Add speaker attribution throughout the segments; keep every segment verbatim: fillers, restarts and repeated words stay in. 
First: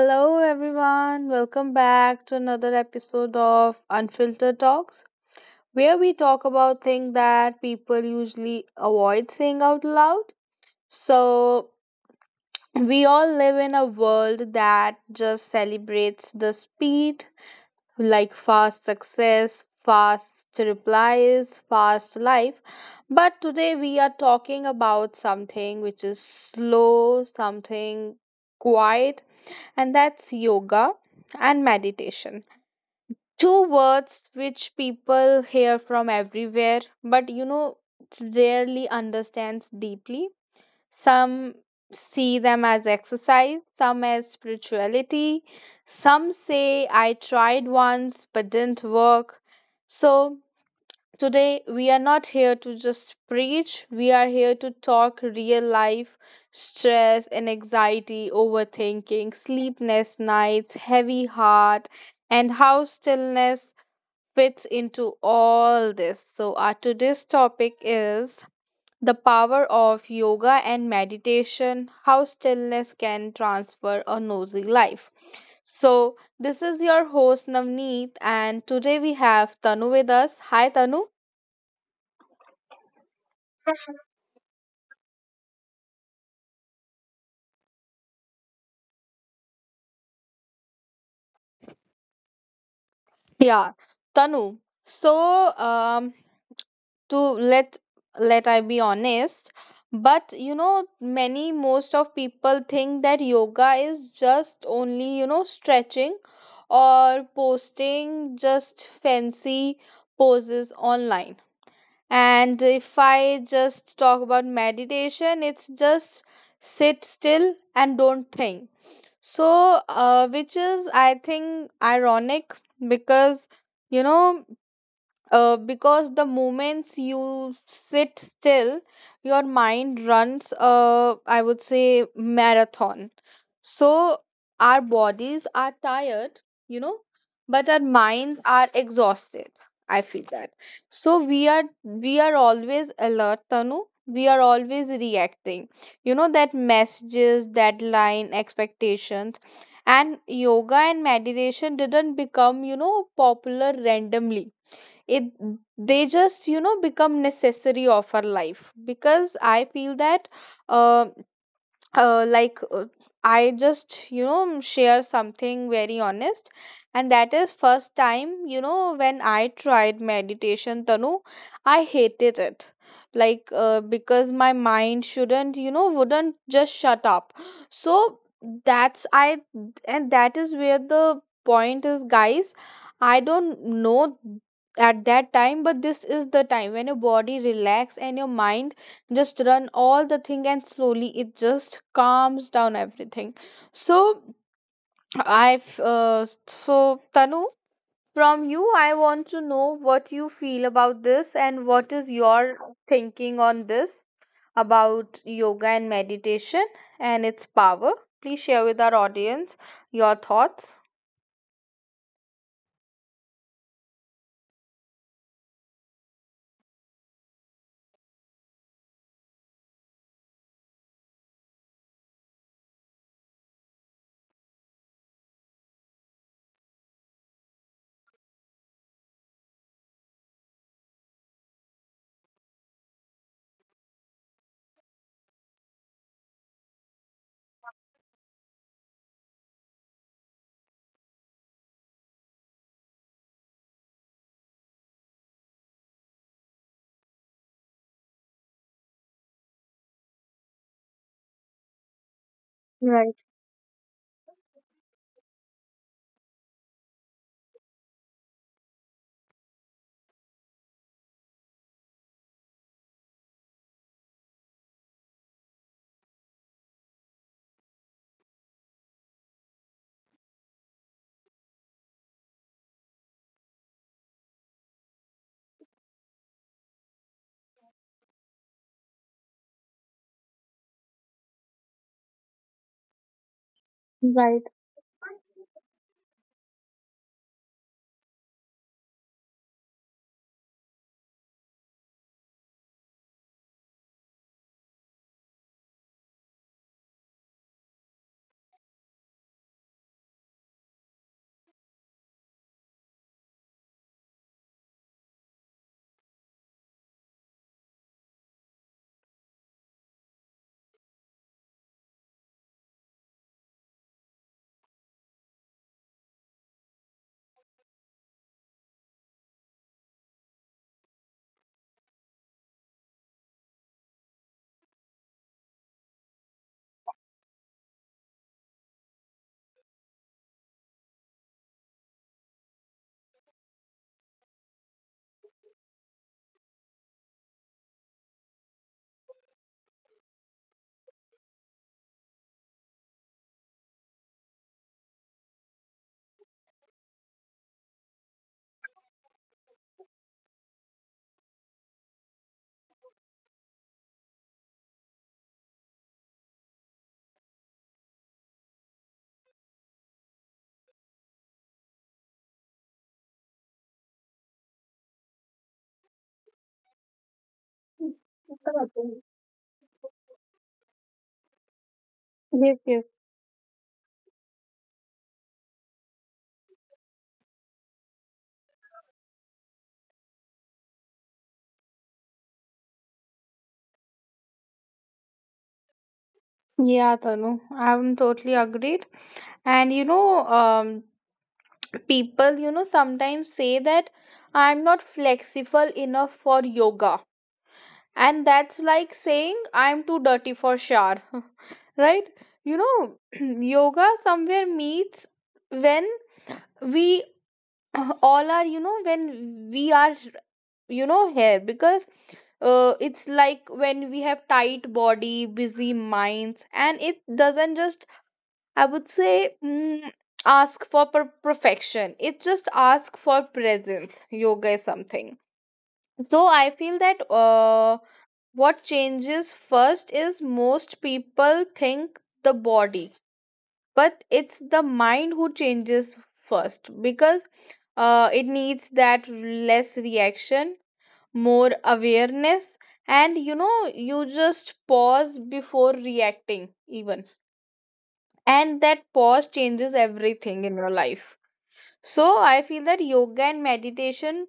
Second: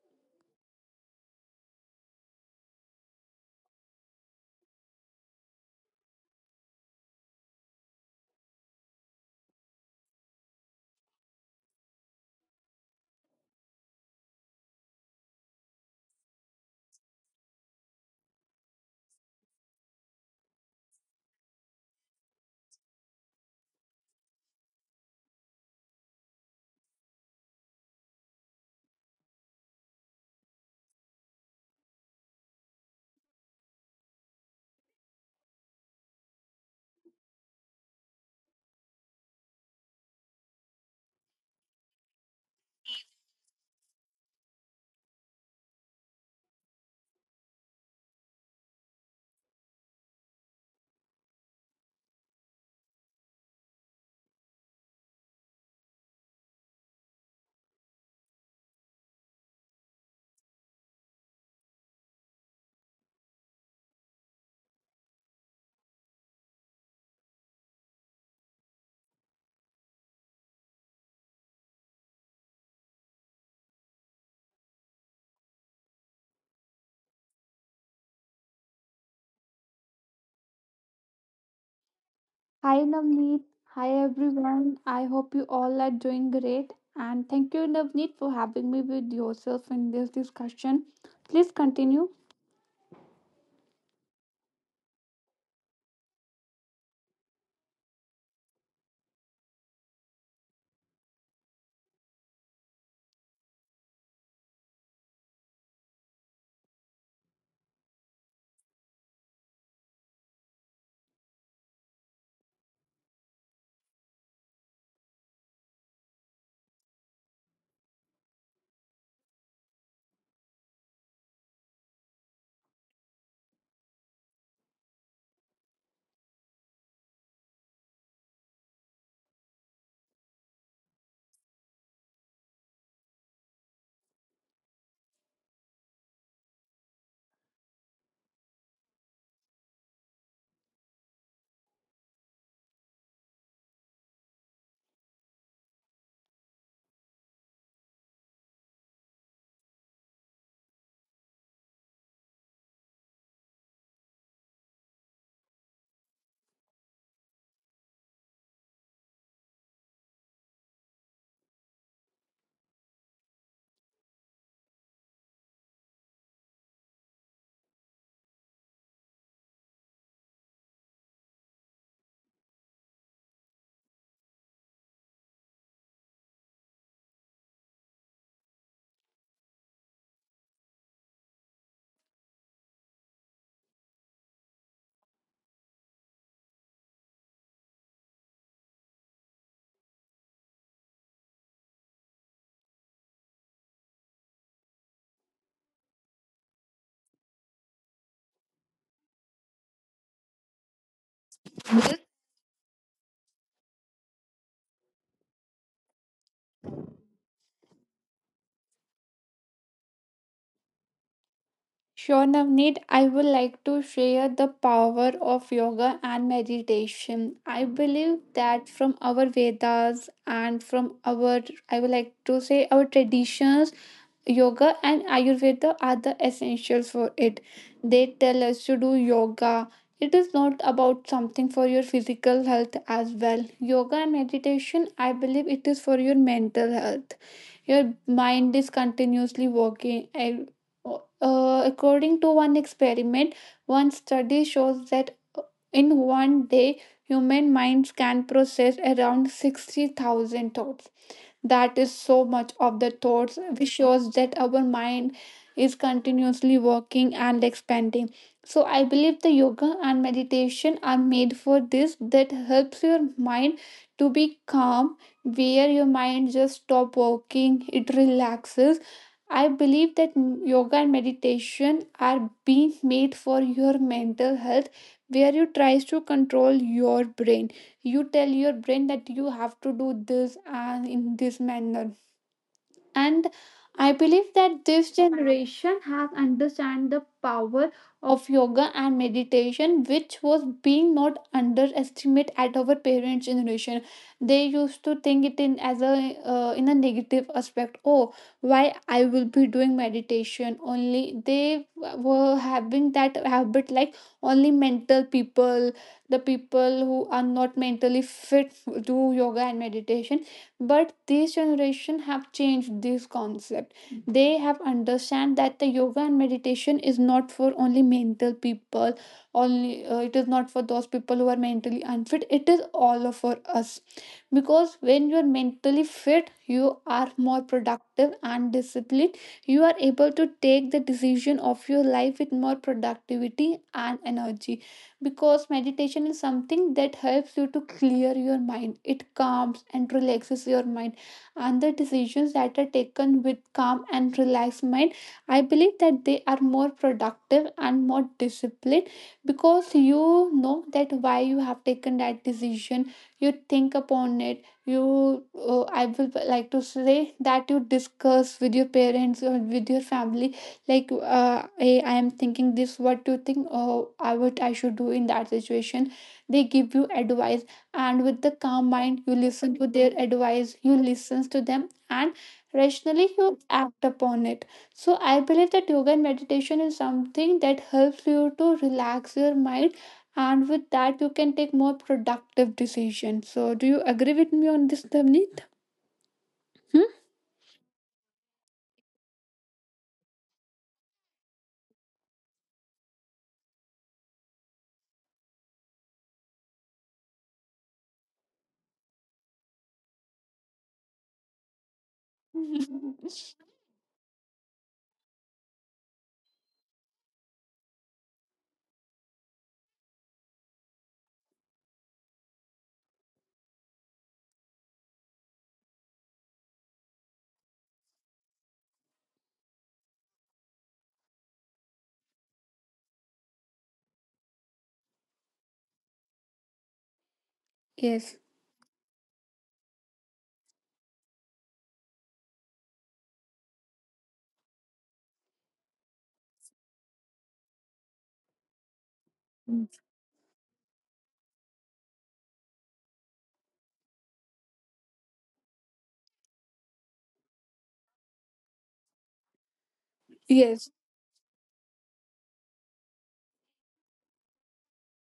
Speaker 1: Hello, everyone. Welcome back to another episode of Unfiltered Talks, where we talk about things that people usually avoid saying out loud. So, we all live in a world that just celebrates the speed, like fast success, fast replies, fast life. But today we are talking about something which is slow, something quiet, and that's yoga and meditation. Two words which people hear from everywhere, but you know, rarely understands deeply. Some see them as exercise, some as spirituality. Some say, I tried once but didn't work. So today, we are not here to just preach, we are here to talk real life stress and anxiety, overthinking, sleepless nights, heavy heart, and how stillness fits into all this. So, our today's topic is the power of yoga and meditation, how stillness can transfer a noisy life. So, this is your host Navneet, and today we have Tanu with us. Hi, Tanu.
Speaker 2: Hi Navneet. Hi everyone. I hope you all are doing great. And thank you, Navneet, for having me with yourself in this discussion. Please continue.
Speaker 1: Yeah, Tanu. So, um, to let let I be honest, but you know, many most of people think that yoga is just only you know stretching or posting just fancy poses online. And if I just talk about meditation, it's just sit still and don't think. So, uh, which is I think ironic because you know uh, because the moments you sit still, your mind runs a, I would say, marathon. So our bodies are tired, you know but our minds are exhausted, I feel that. So we are we are always alert, Tanu. We are always reacting, you know that messages, deadline, expectations. And yoga and meditation didn't become you know popular randomly. It They just you know become necessary of our life, because I feel that uh, uh, like uh, I just you know share something very honest. And that is first time you know when I tried meditation, Tanu, I hated it. Like uh, because my mind shouldn't you know wouldn't just shut up. So. That's I And that is where the point is, guys. I don't know at that time, but this is the time when your body relax and your mind just run all the thing, and slowly it just calms down everything. So I've uh, so Tanu, from you I want to know what you feel about this and what is your thinking on this about yoga and meditation and its power. Please share with our audience your thoughts.
Speaker 2: Sure, Navneet. I would like to share the power of yoga and meditation. I believe that from our Vedas and from our, I would like to say, our traditions, yoga and ayurveda are the essentials for it. They tell us to do yoga. It is not about something for your physical health as well, yoga and meditation, I believe it is for your mental health. Your mind is continuously working, and uh, according to one experiment, one study shows that in one day human minds can process around sixty thousand thoughts. That is so much of the
Speaker 1: Right,
Speaker 2: thoughts, which shows that our mind is continuously working and expanding. So I believe the yoga and meditation are made for this, that helps your mind to be calm, where your mind just stop working, it relaxes. I believe that m- yoga and meditation are being made for your mental health, where you tries to control your brain. You tell your brain that you have to do this and in this manner. And I believe
Speaker 1: right.
Speaker 2: that this generation has understand the power of yoga and meditation, which was being not underestimate at our parents generation. They used to think it in as a, uh, in a negative aspect. Oh, why I will be doing meditation only. They were having that habit like only mental people, the people who are not mentally fit do yoga and meditation. But this generation have changed this concept. They have understand that the yoga and meditation is not for only mental people, only uh, it is not for those people who are mentally unfit, it is all for us. Because when you are mentally fit you are more productive and disciplined. You are able to take the decision of your life with more productivity and energy. Because meditation is something that helps you to clear your mind, it calms and relaxes your mind. And the decisions that are taken with calm and relaxed mind, I believe that they are more productive and more disciplined. Because you know that why you have taken that decision. You think upon it. You uh, I will like to say that you discuss with your parents or with your family, like, uh, hey, I am thinking this, what do you think? Or I, what I should do in that situation? They give you advice, and with the calm mind you listen to their advice, you listen to them, and
Speaker 1: Yes, yes.
Speaker 2: rationally you act upon it. So I believe that yoga and meditation is something that helps you to relax your mind, and with that you can take more productive decisions. So do you agree with me on this, Navneet?
Speaker 1: Yeah,
Speaker 2: Hmm?
Speaker 1: Tanu, I'm totally agreed. And you know, um, people, you know, sometimes say that I'm not flexible enough for yoga. And that's like saying I'm too dirty for shower, right? You know, Yoga somewhere meets when we all are, you know, when we are, you know, here, because uh, it's like when we have tight body, busy minds, and it doesn't just, I would say, mm, ask for per- perfection. It's just ask for presence. Yoga is something. So I feel
Speaker 2: Yes,
Speaker 1: that uh, what changes first is most people think the body, but it's the mind who changes first, because uh, it needs that less reaction, more awareness, and you know, you just pause before reacting, even. And that pause changes
Speaker 2: yes.
Speaker 1: everything in your life. So I feel that yoga and meditation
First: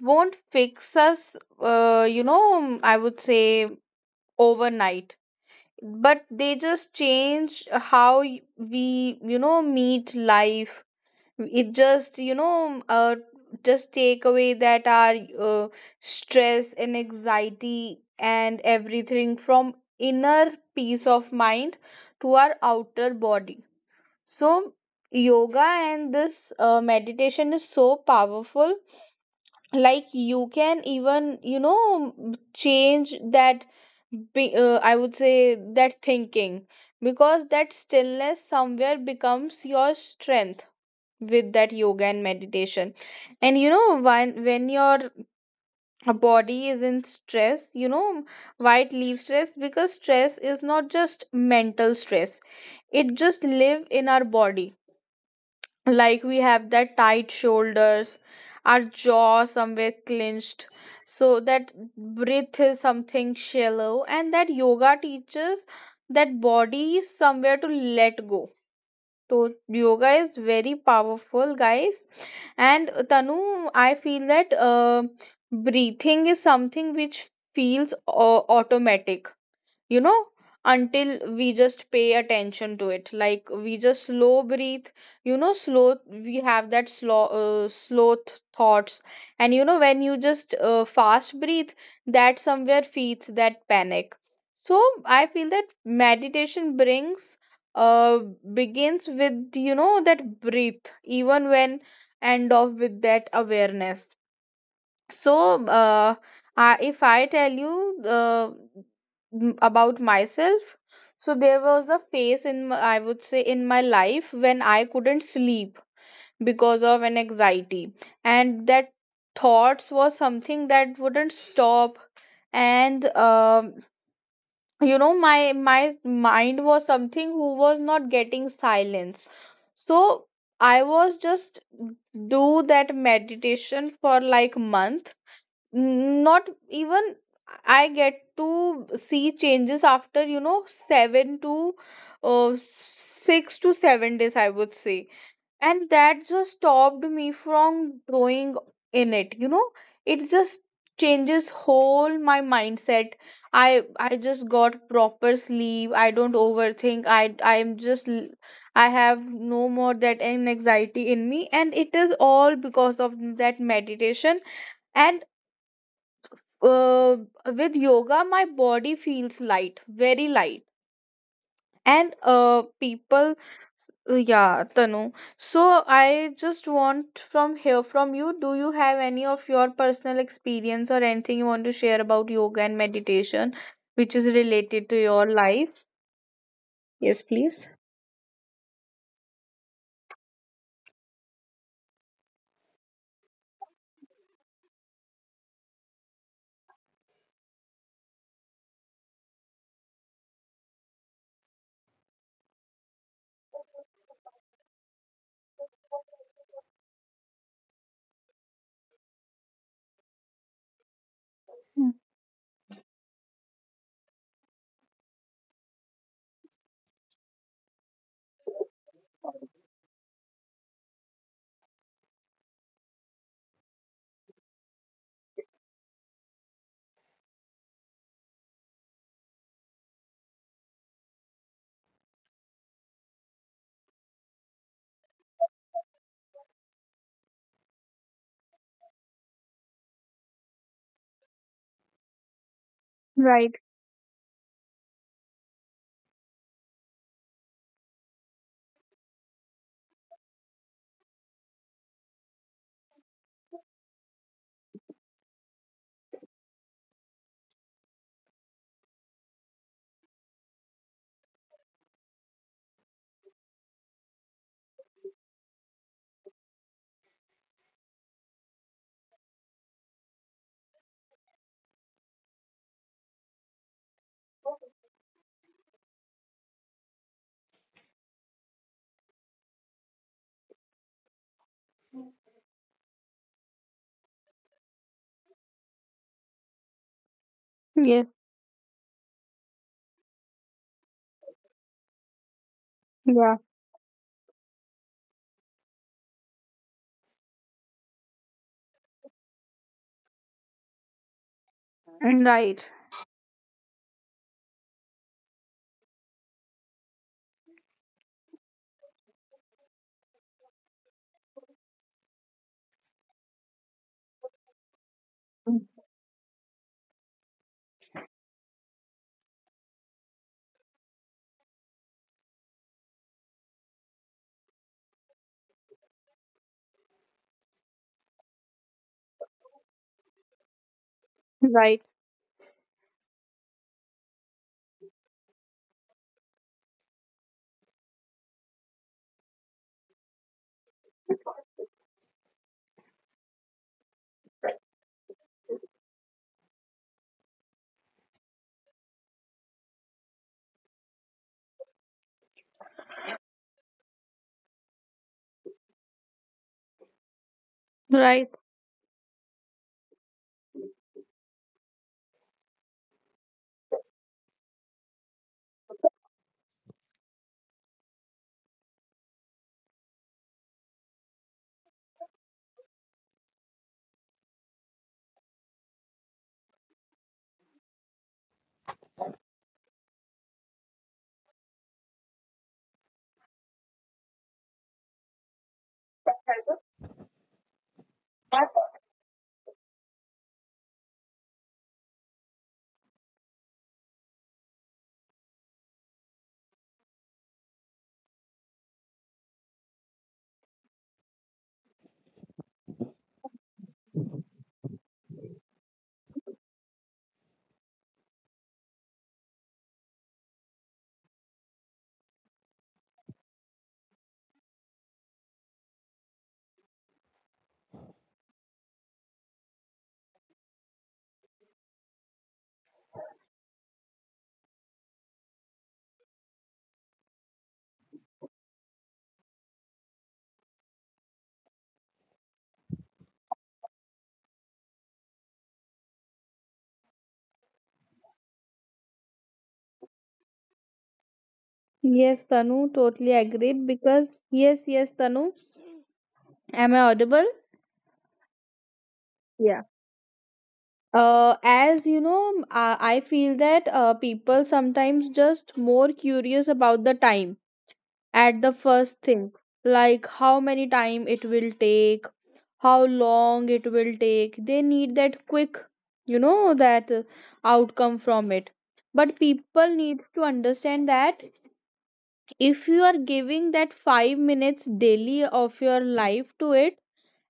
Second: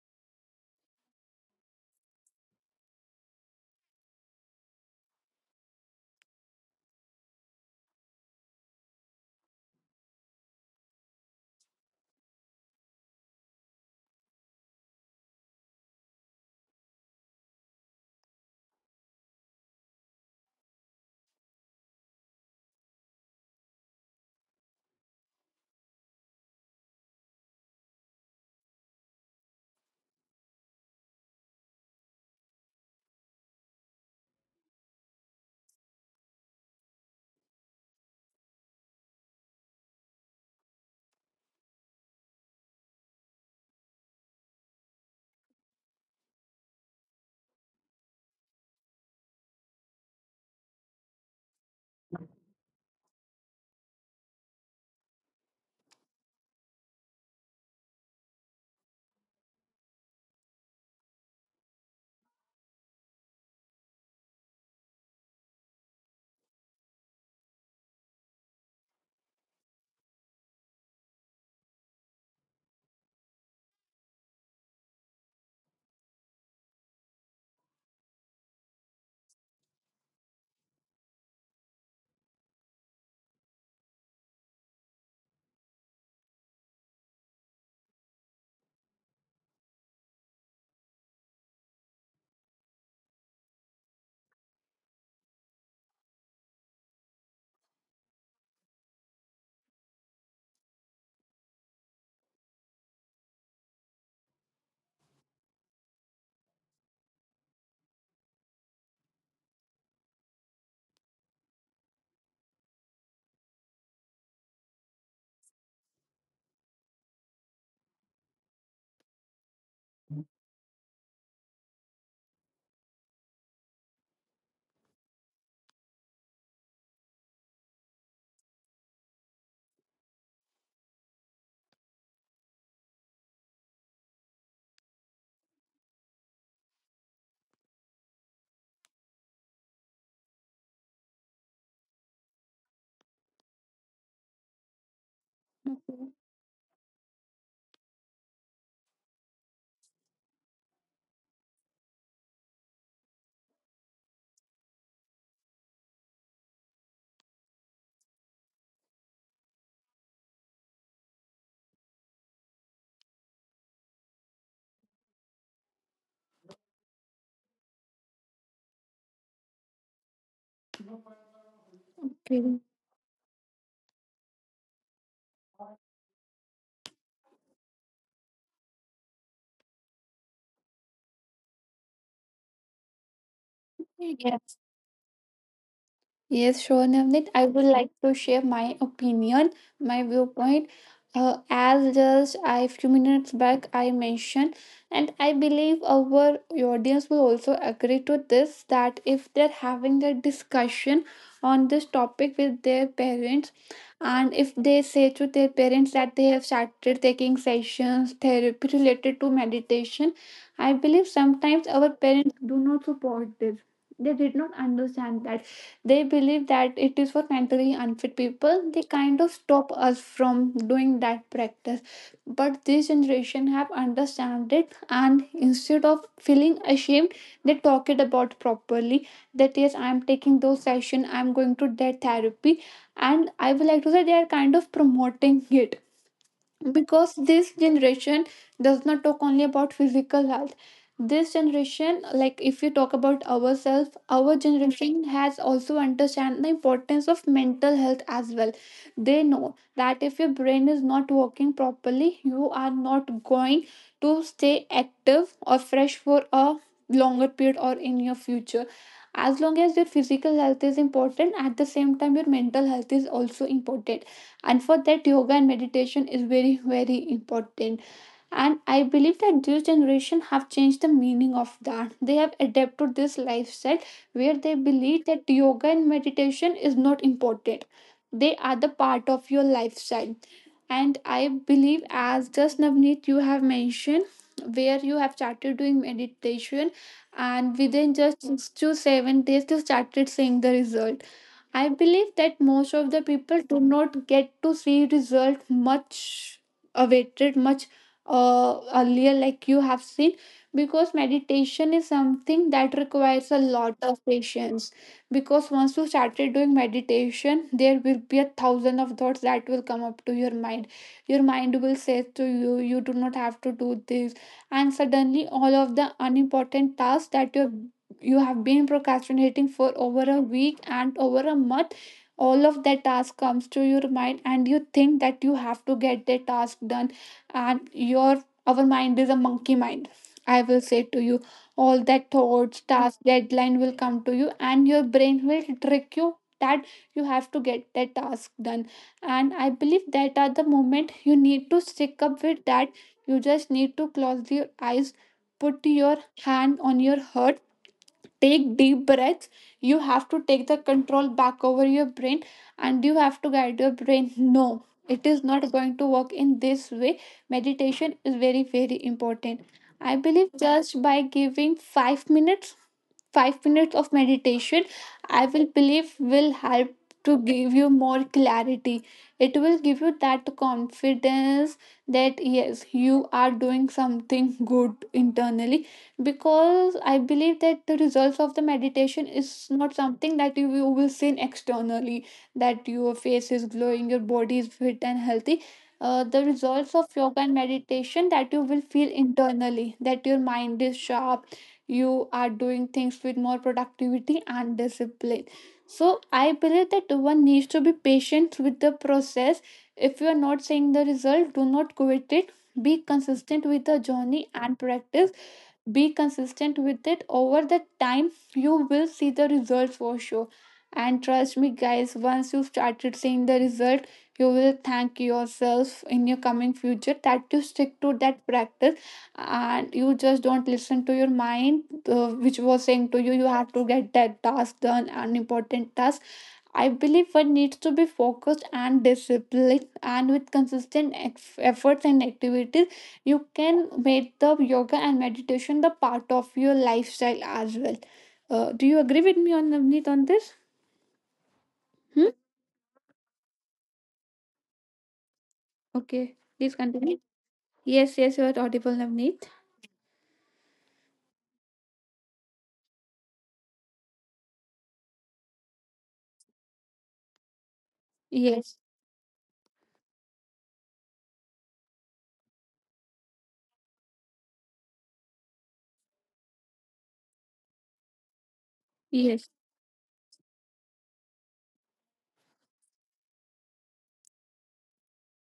Speaker 1: won't fix us uh, you know I would say overnight, but they just change how y- we you know meet life. It just you know uh, just take away that our uh, stress and anxiety and everything, from inner peace of mind to our outer body. So yoga and this uh, meditation is so powerful. Like you can even you know change that, be, uh, I would say that thinking, because that stillness somewhere becomes your strength with that yoga and meditation. And you know when when your body is in stress, you know why it leaves stress, because stress is not just mental stress, it just live in our body. Like we have that tight shoulders, our jaw somewhere clenched, so that breath is something shallow, and that yoga teaches that body is somewhere to let go. So yoga is very powerful, guys. And Tanu, I feel that uh, breathing is something which feels uh, automatic, you know until we just pay attention to it. Like we just slow breathe, you know slow, we have that slow, uh, slow th- thoughts. And you know when you just uh, fast breathe, that somewhere feeds that panic. So I feel that meditation brings uh begins with you know that breathe, even when, end off with that awareness. So uh, I, if I tell you, uh, m- about myself, so there was a phase in m- I would say in my life when I couldn't sleep because of an anxiety. And that thoughts was something that wouldn't stop. And um you know my my mind was something who was not getting silence. So I was just do that meditation for like month. N- not even, I get to see changes after you know seven to uh, six to seven days, I would say. And that just stopped me from growing in it, you know it just changes whole my mindset. I i just got proper sleep, I don't overthink, i i'm just. l- I have no more that an- anxiety in me, and it is all because of that meditation. And uh, with yoga my body feels light, very light. And uh people, uh, yeah, Tanu. So I just want from here from you, do you have any of your personal experience or anything you want to share about yoga and meditation which is related to your life?
Speaker 2: Yes,
Speaker 1: Yes, please.
Speaker 2: yes, sure, Navneet. I would like to share my opinion, my viewpoint. Uh, as just I few minutes back I mentioned, and I believe our audience will also agree to this, that if they're having the discussion on this topic with their parents, and if they say to their parents that they have started taking sessions therapy related to meditation, I
Speaker 1: Mm.
Speaker 2: believe sometimes our parents do not support this. They did not understand that, they believe that it is for mentally unfit people. They kind of stop us from doing that practice. But this generation have understand it, and instead of feeling ashamed they talk it about properly, that yes, I'm taking those session, I'm going to that therapy. And I would like to say they are kind of promoting it, because this generation does not talk only about physical health. This generation, like, if you talk
Speaker 1: Right,
Speaker 2: about ourselves, our generation has also understand the importance of mental health as well. They know that if your brain is not working properly you are not going to stay active or fresh for a longer period or in your future. As long as your physical health is important, at the same time your mental health is also important. And for that, yoga and meditation is very very important. And I believe that this generation have changed the meaning of that, they have adapted this lifestyle where they believe that yoga and meditation is not important, they are the part of your lifestyle. And I believe, as just Navneet you have mentioned, where you have started doing meditation
Speaker 1: yes,
Speaker 2: and within just six to seven days you started seeing the result. I
Speaker 1: yeah,
Speaker 2: believe that most of the people do not get to see result much, awaited much uh, earlier like you have seen.
Speaker 1: and
Speaker 2: Because
Speaker 1: right.
Speaker 2: meditation is something that requires a lot of patience. Because once you started doing meditation, there will be a thousand of thoughts that will come up to your mind. Your mind will say to you, you do not have to do
Speaker 1: Mm,
Speaker 2: this. And suddenly all of the unimportant tasks that you you have been procrastinating for over a week and over a month, all of that task comes to your mind and you think that you have to get the task done. And your our mind is a monkey mind,
Speaker 1: right,
Speaker 2: I will say to you. All that thoughts, task, deadline will come to you, and your brain will trick you that you have to get that task done. And I believe that at the moment you need to stick up with that. You just need to close your eyes, put your hand on your heart, take deep breaths. You have to take the control back over your brain, and you have to guide your brain, no, it is not going to work in
Speaker 1: right.
Speaker 2: this way. Meditation is very very important. I believe just by giving five minutes, five minutes of meditation, I will believe, will help to give you more clarity. It will give you that confidence that yes, you are doing something good internally. Because I believe that the results of the meditation is not something that you, you will see externally, that your face is glowing, your body is fit and healthy. Uh, the results of yoga and meditation, that you will feel internally, that your mind is sharp, you are doing things with more productivity and discipline. So I believe that one needs to be patient with the process. If you are not seeing the result, do not quit it. Be consistent with the journey and practice. Be consistent with it, over the time you will see the results for sure. And trust me guys, once you started seeing the result, you will thank yourself in your coming future that you stick to that practice, and you just don't listen to your mind, uh, which was saying to you, you have to get that task done, an important task. I believe one needs to be focused and disciplined, and with consistent eff- efforts and activities, you can make the yoga and meditation the part of your lifestyle as well. Uh, do you agree with me on Navneet on
Speaker 1: Yes,
Speaker 2: this?
Speaker 1: Tanu, totally agreed,
Speaker 2: Hmm?
Speaker 1: because yes, yes, Tanu. Am I audible?
Speaker 2: Okay, please continue.
Speaker 1: Yeah.
Speaker 2: Yes, yes, you are audible, Navneet.
Speaker 1: Uh, as you know, I, I feel that uh, people sometimes just more curious about the time at the first thing, like how
Speaker 2: Yes,
Speaker 1: many time it will take, how long it will take. They need that quick, you know, that uh, outcome from it. But people needs to understand that
Speaker 2: yes,
Speaker 1: if you are giving that five minutes daily of your life to it,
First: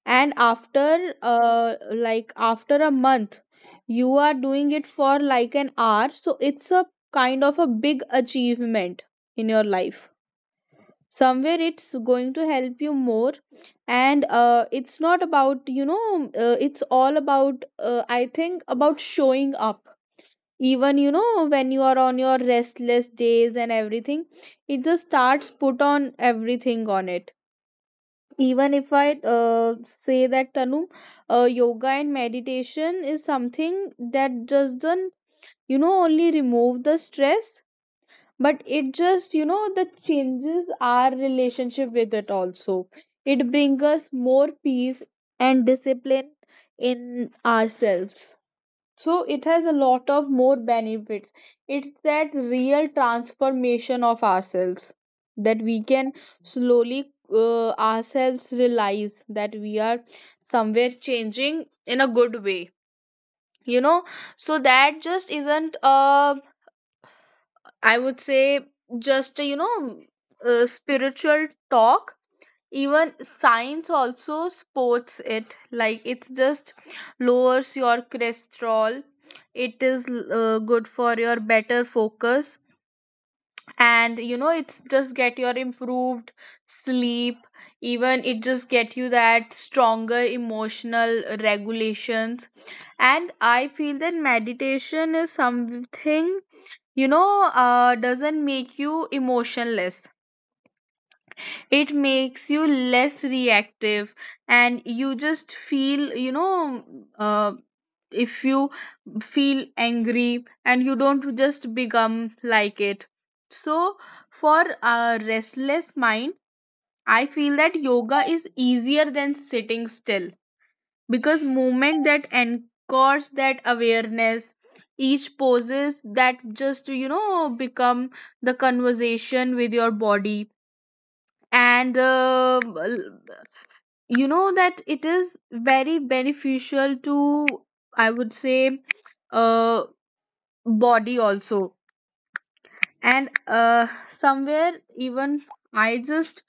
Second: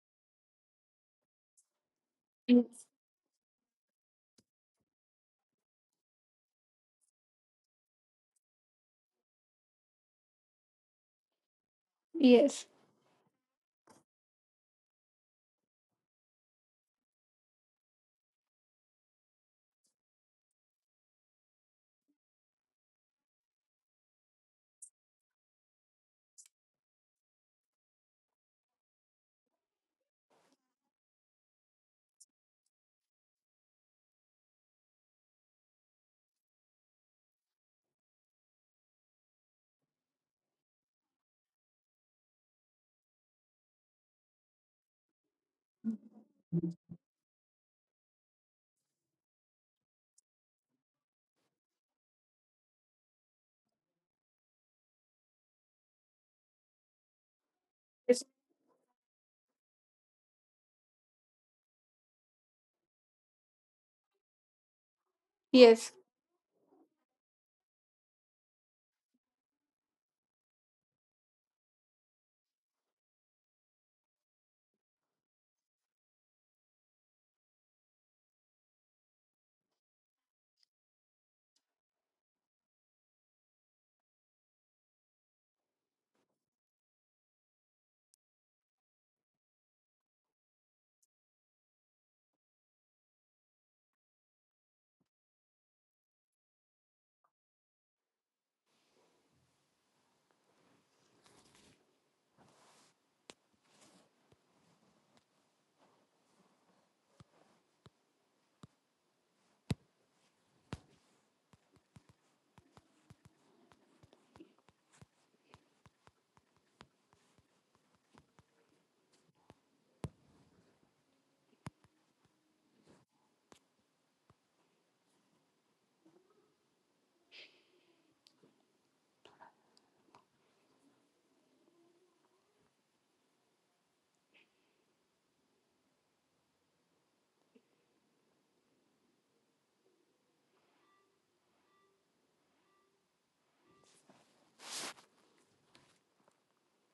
Speaker 1: and after uh like after
Speaker 2: yes,
Speaker 1: a month you are doing it for like an hour, so it's a kind of a big achievement in your life, somewhere it's going to
Speaker 2: yes,
Speaker 1: help you more. And uh it's not about, you know uh, it's all about, uh, I think, about showing up, even you know when you are on your restless days and everything. It just starts put on everything on it. Even if I uh, say that Tanu, uh, yoga and meditation is something that doesn't you know only remove the stress, but it just you know the changes our relationship with it also. It brings us more peace and discipline in ourselves, so it has a lot of more benefits. It's that real transformation of ourselves, that we can slowly uh,
Speaker 2: yes,
Speaker 1: ourselves realize that we are somewhere changing in a good way you know so that just
Speaker 2: yes.
Speaker 1: isn't uh I would say just you know uh, spiritual talk. Even science also supports it, like it's just lowers your cholesterol, it is uh, good for your better focus, and you know it's just get your improved sleep. Even it just get you that stronger emotional regulations. And I feel that meditation is something, you know uh, doesn't make you emotionless, it makes you less reactive. And you just feel, you know uh, if you feel angry and you don't just become like it. So for a restless mind, I feel that yoga is easier than sitting still, because movement that anchors that awareness, each poses that just you know become the conversation with your body. And uh, you know that it is very beneficial to, I would say, uh body also. And uh somewhere even I just,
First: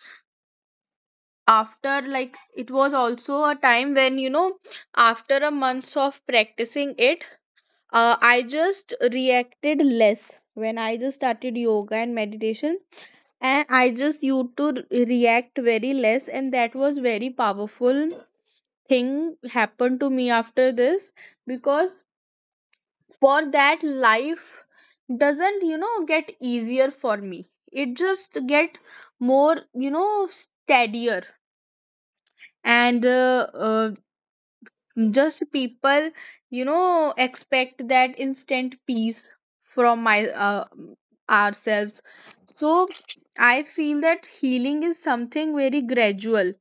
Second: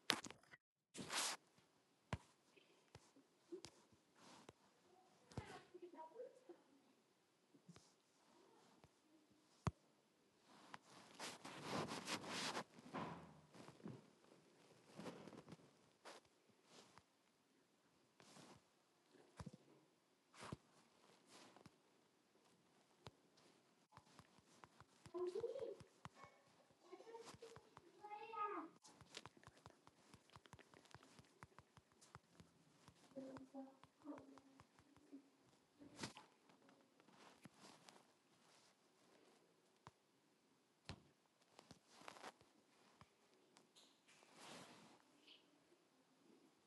Speaker 1: after like, it was also a time when, you know after a months of practicing it, uh I just reacted less when I just started yoga and meditation. And I just used to react very less, and that was very powerful thing happened to me after this. Because for that life doesn't you know get easier for me, it just get more, you know steadier. And uh, uh, just people you know expect that instant peace from my uh, ourselves. So I feel that healing is something very gradual.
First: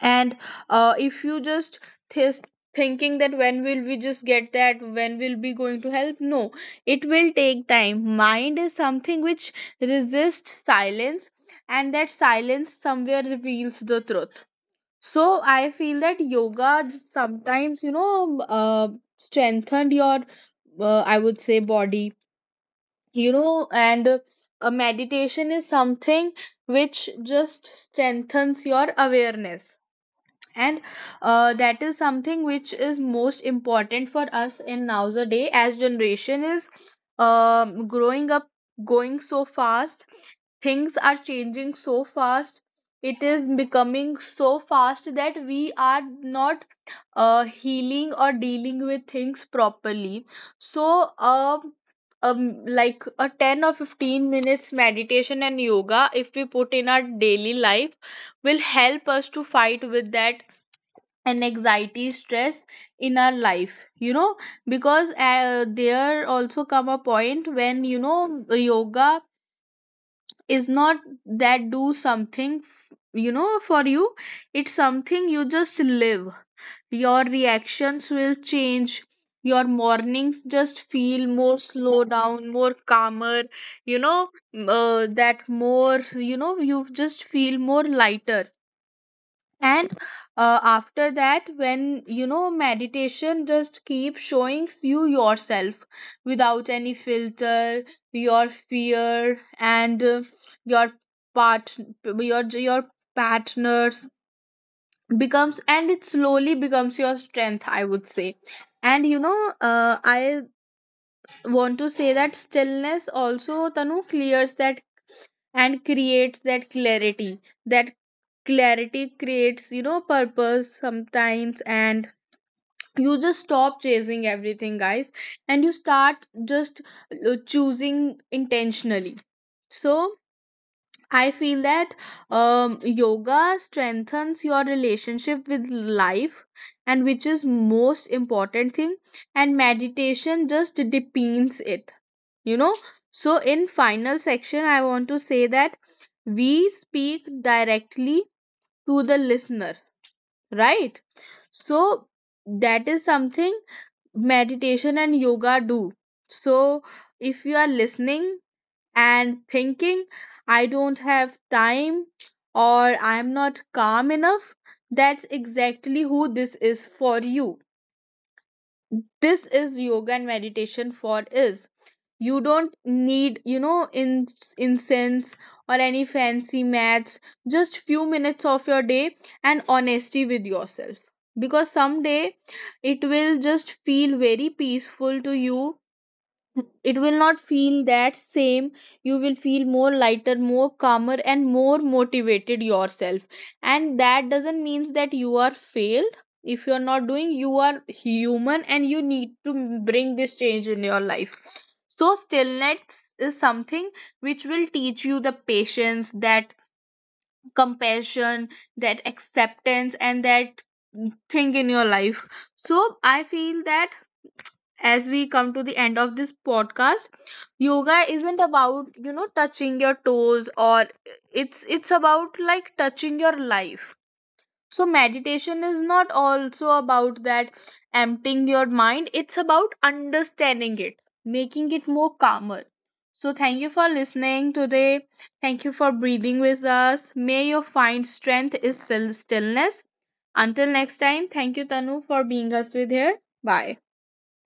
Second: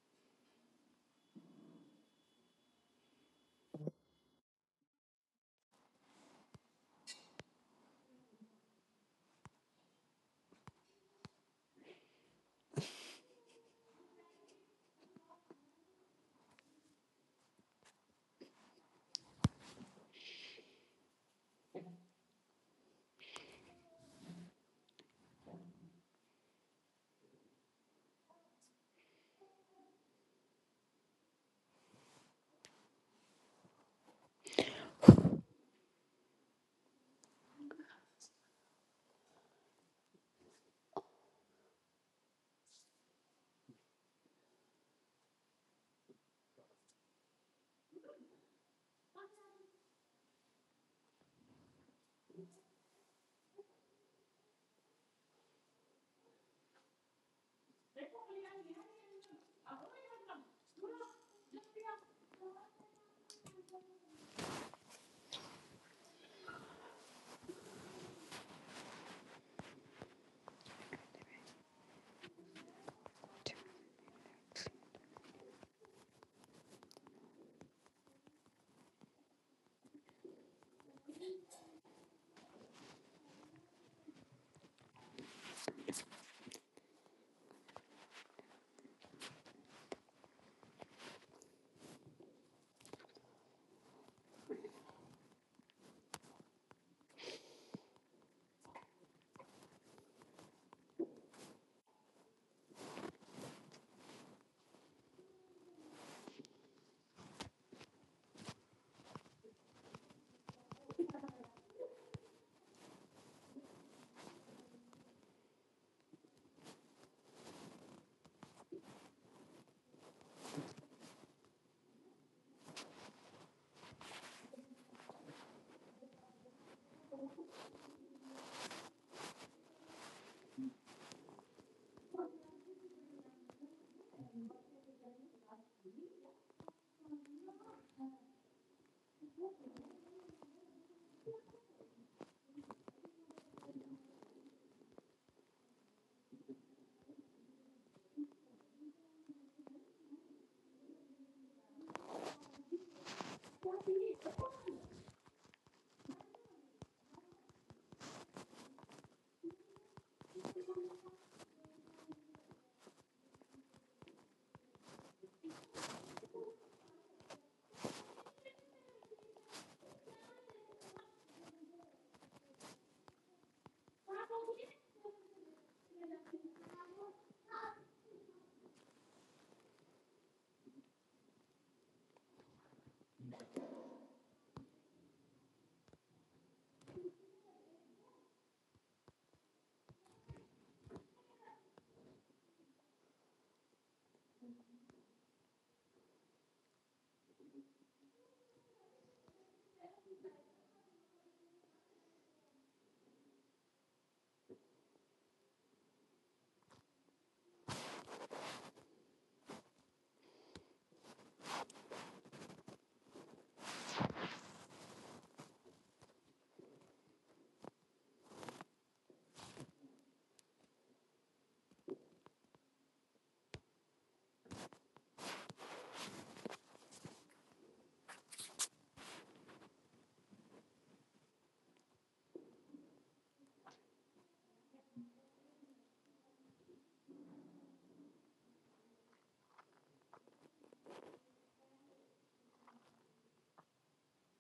Speaker 1: And uh, if you just th- thinking that when will we just get that, when will be going to help, no, it will take time. Mind is something which resists silence, and that silence somewhere reveals the truth. So I feel that yoga just sometimes you know uh, strengthened your, uh, I would say, body, you know and uh, meditation is something which just strengthens your awareness. And uh, that is something which is most important for us in nowadays, as generation is um, growing up, going so fast. Things are changing so fast, it is becoming so fast that we are not uh, healing or dealing with things properly. So, um, um like a ten or fifteen minutes meditation and yoga, if we put in our daily life, will help us to fight with that, and anxiety, stress in our life, you know because uh, there also come a point when, you know yoga is not that do something, f- you know for you, it's something you just live. Your reactions will change, your mornings just feel more slow down, more calmer, you know m- uh, that more, you know you just feel more lighter. And uh, after that when, you know meditation just keep showing you yourself without any filter, your fear and uh, your part your your partners becomes, and it slowly becomes your strength, I would say. And you know uh, I want to say that stillness also, Tanu, clears that and creates that clarity. That clarity creates, you know purpose sometimes, and you just stop chasing everything, guys. And you start just uh, choosing intentionally. So I feel that um, yoga strengthens your relationship with life, and which is most important thing. And meditation just deepens it. You know. So in final section, I want to say that we speak directly to the listener, right? So that is something meditation and yoga do. So if you are listening and thinking, I don't have time or I'm not calm enough, that's exactly who this is for you. This is yoga and meditation for is. You don't need, you know, in, incense or any fancy mats, just few minutes of your day and honesty with yourself. Because someday it will just feel very peaceful to you, it will not feel that same, you will feel more lighter, more calmer, and more motivated yourself. And that doesn't means that you are failed. If you are not doing, you are human and you need to bring this change in your life. So stillness is something which will teach you the patience, that compassion, that acceptance, and that thing in your life. So I feel that, as we come to the end of this podcast, yoga isn't about, you know touching your toes, or it's it's about like touching your life. So meditation is not also about that emptying your mind, it's about understanding it, making it more calmer. So thank you for listening today, thank you for breathing with us, may you find strength is still stillness. Until next time, thank you, Tanu, for being us with here. Bye.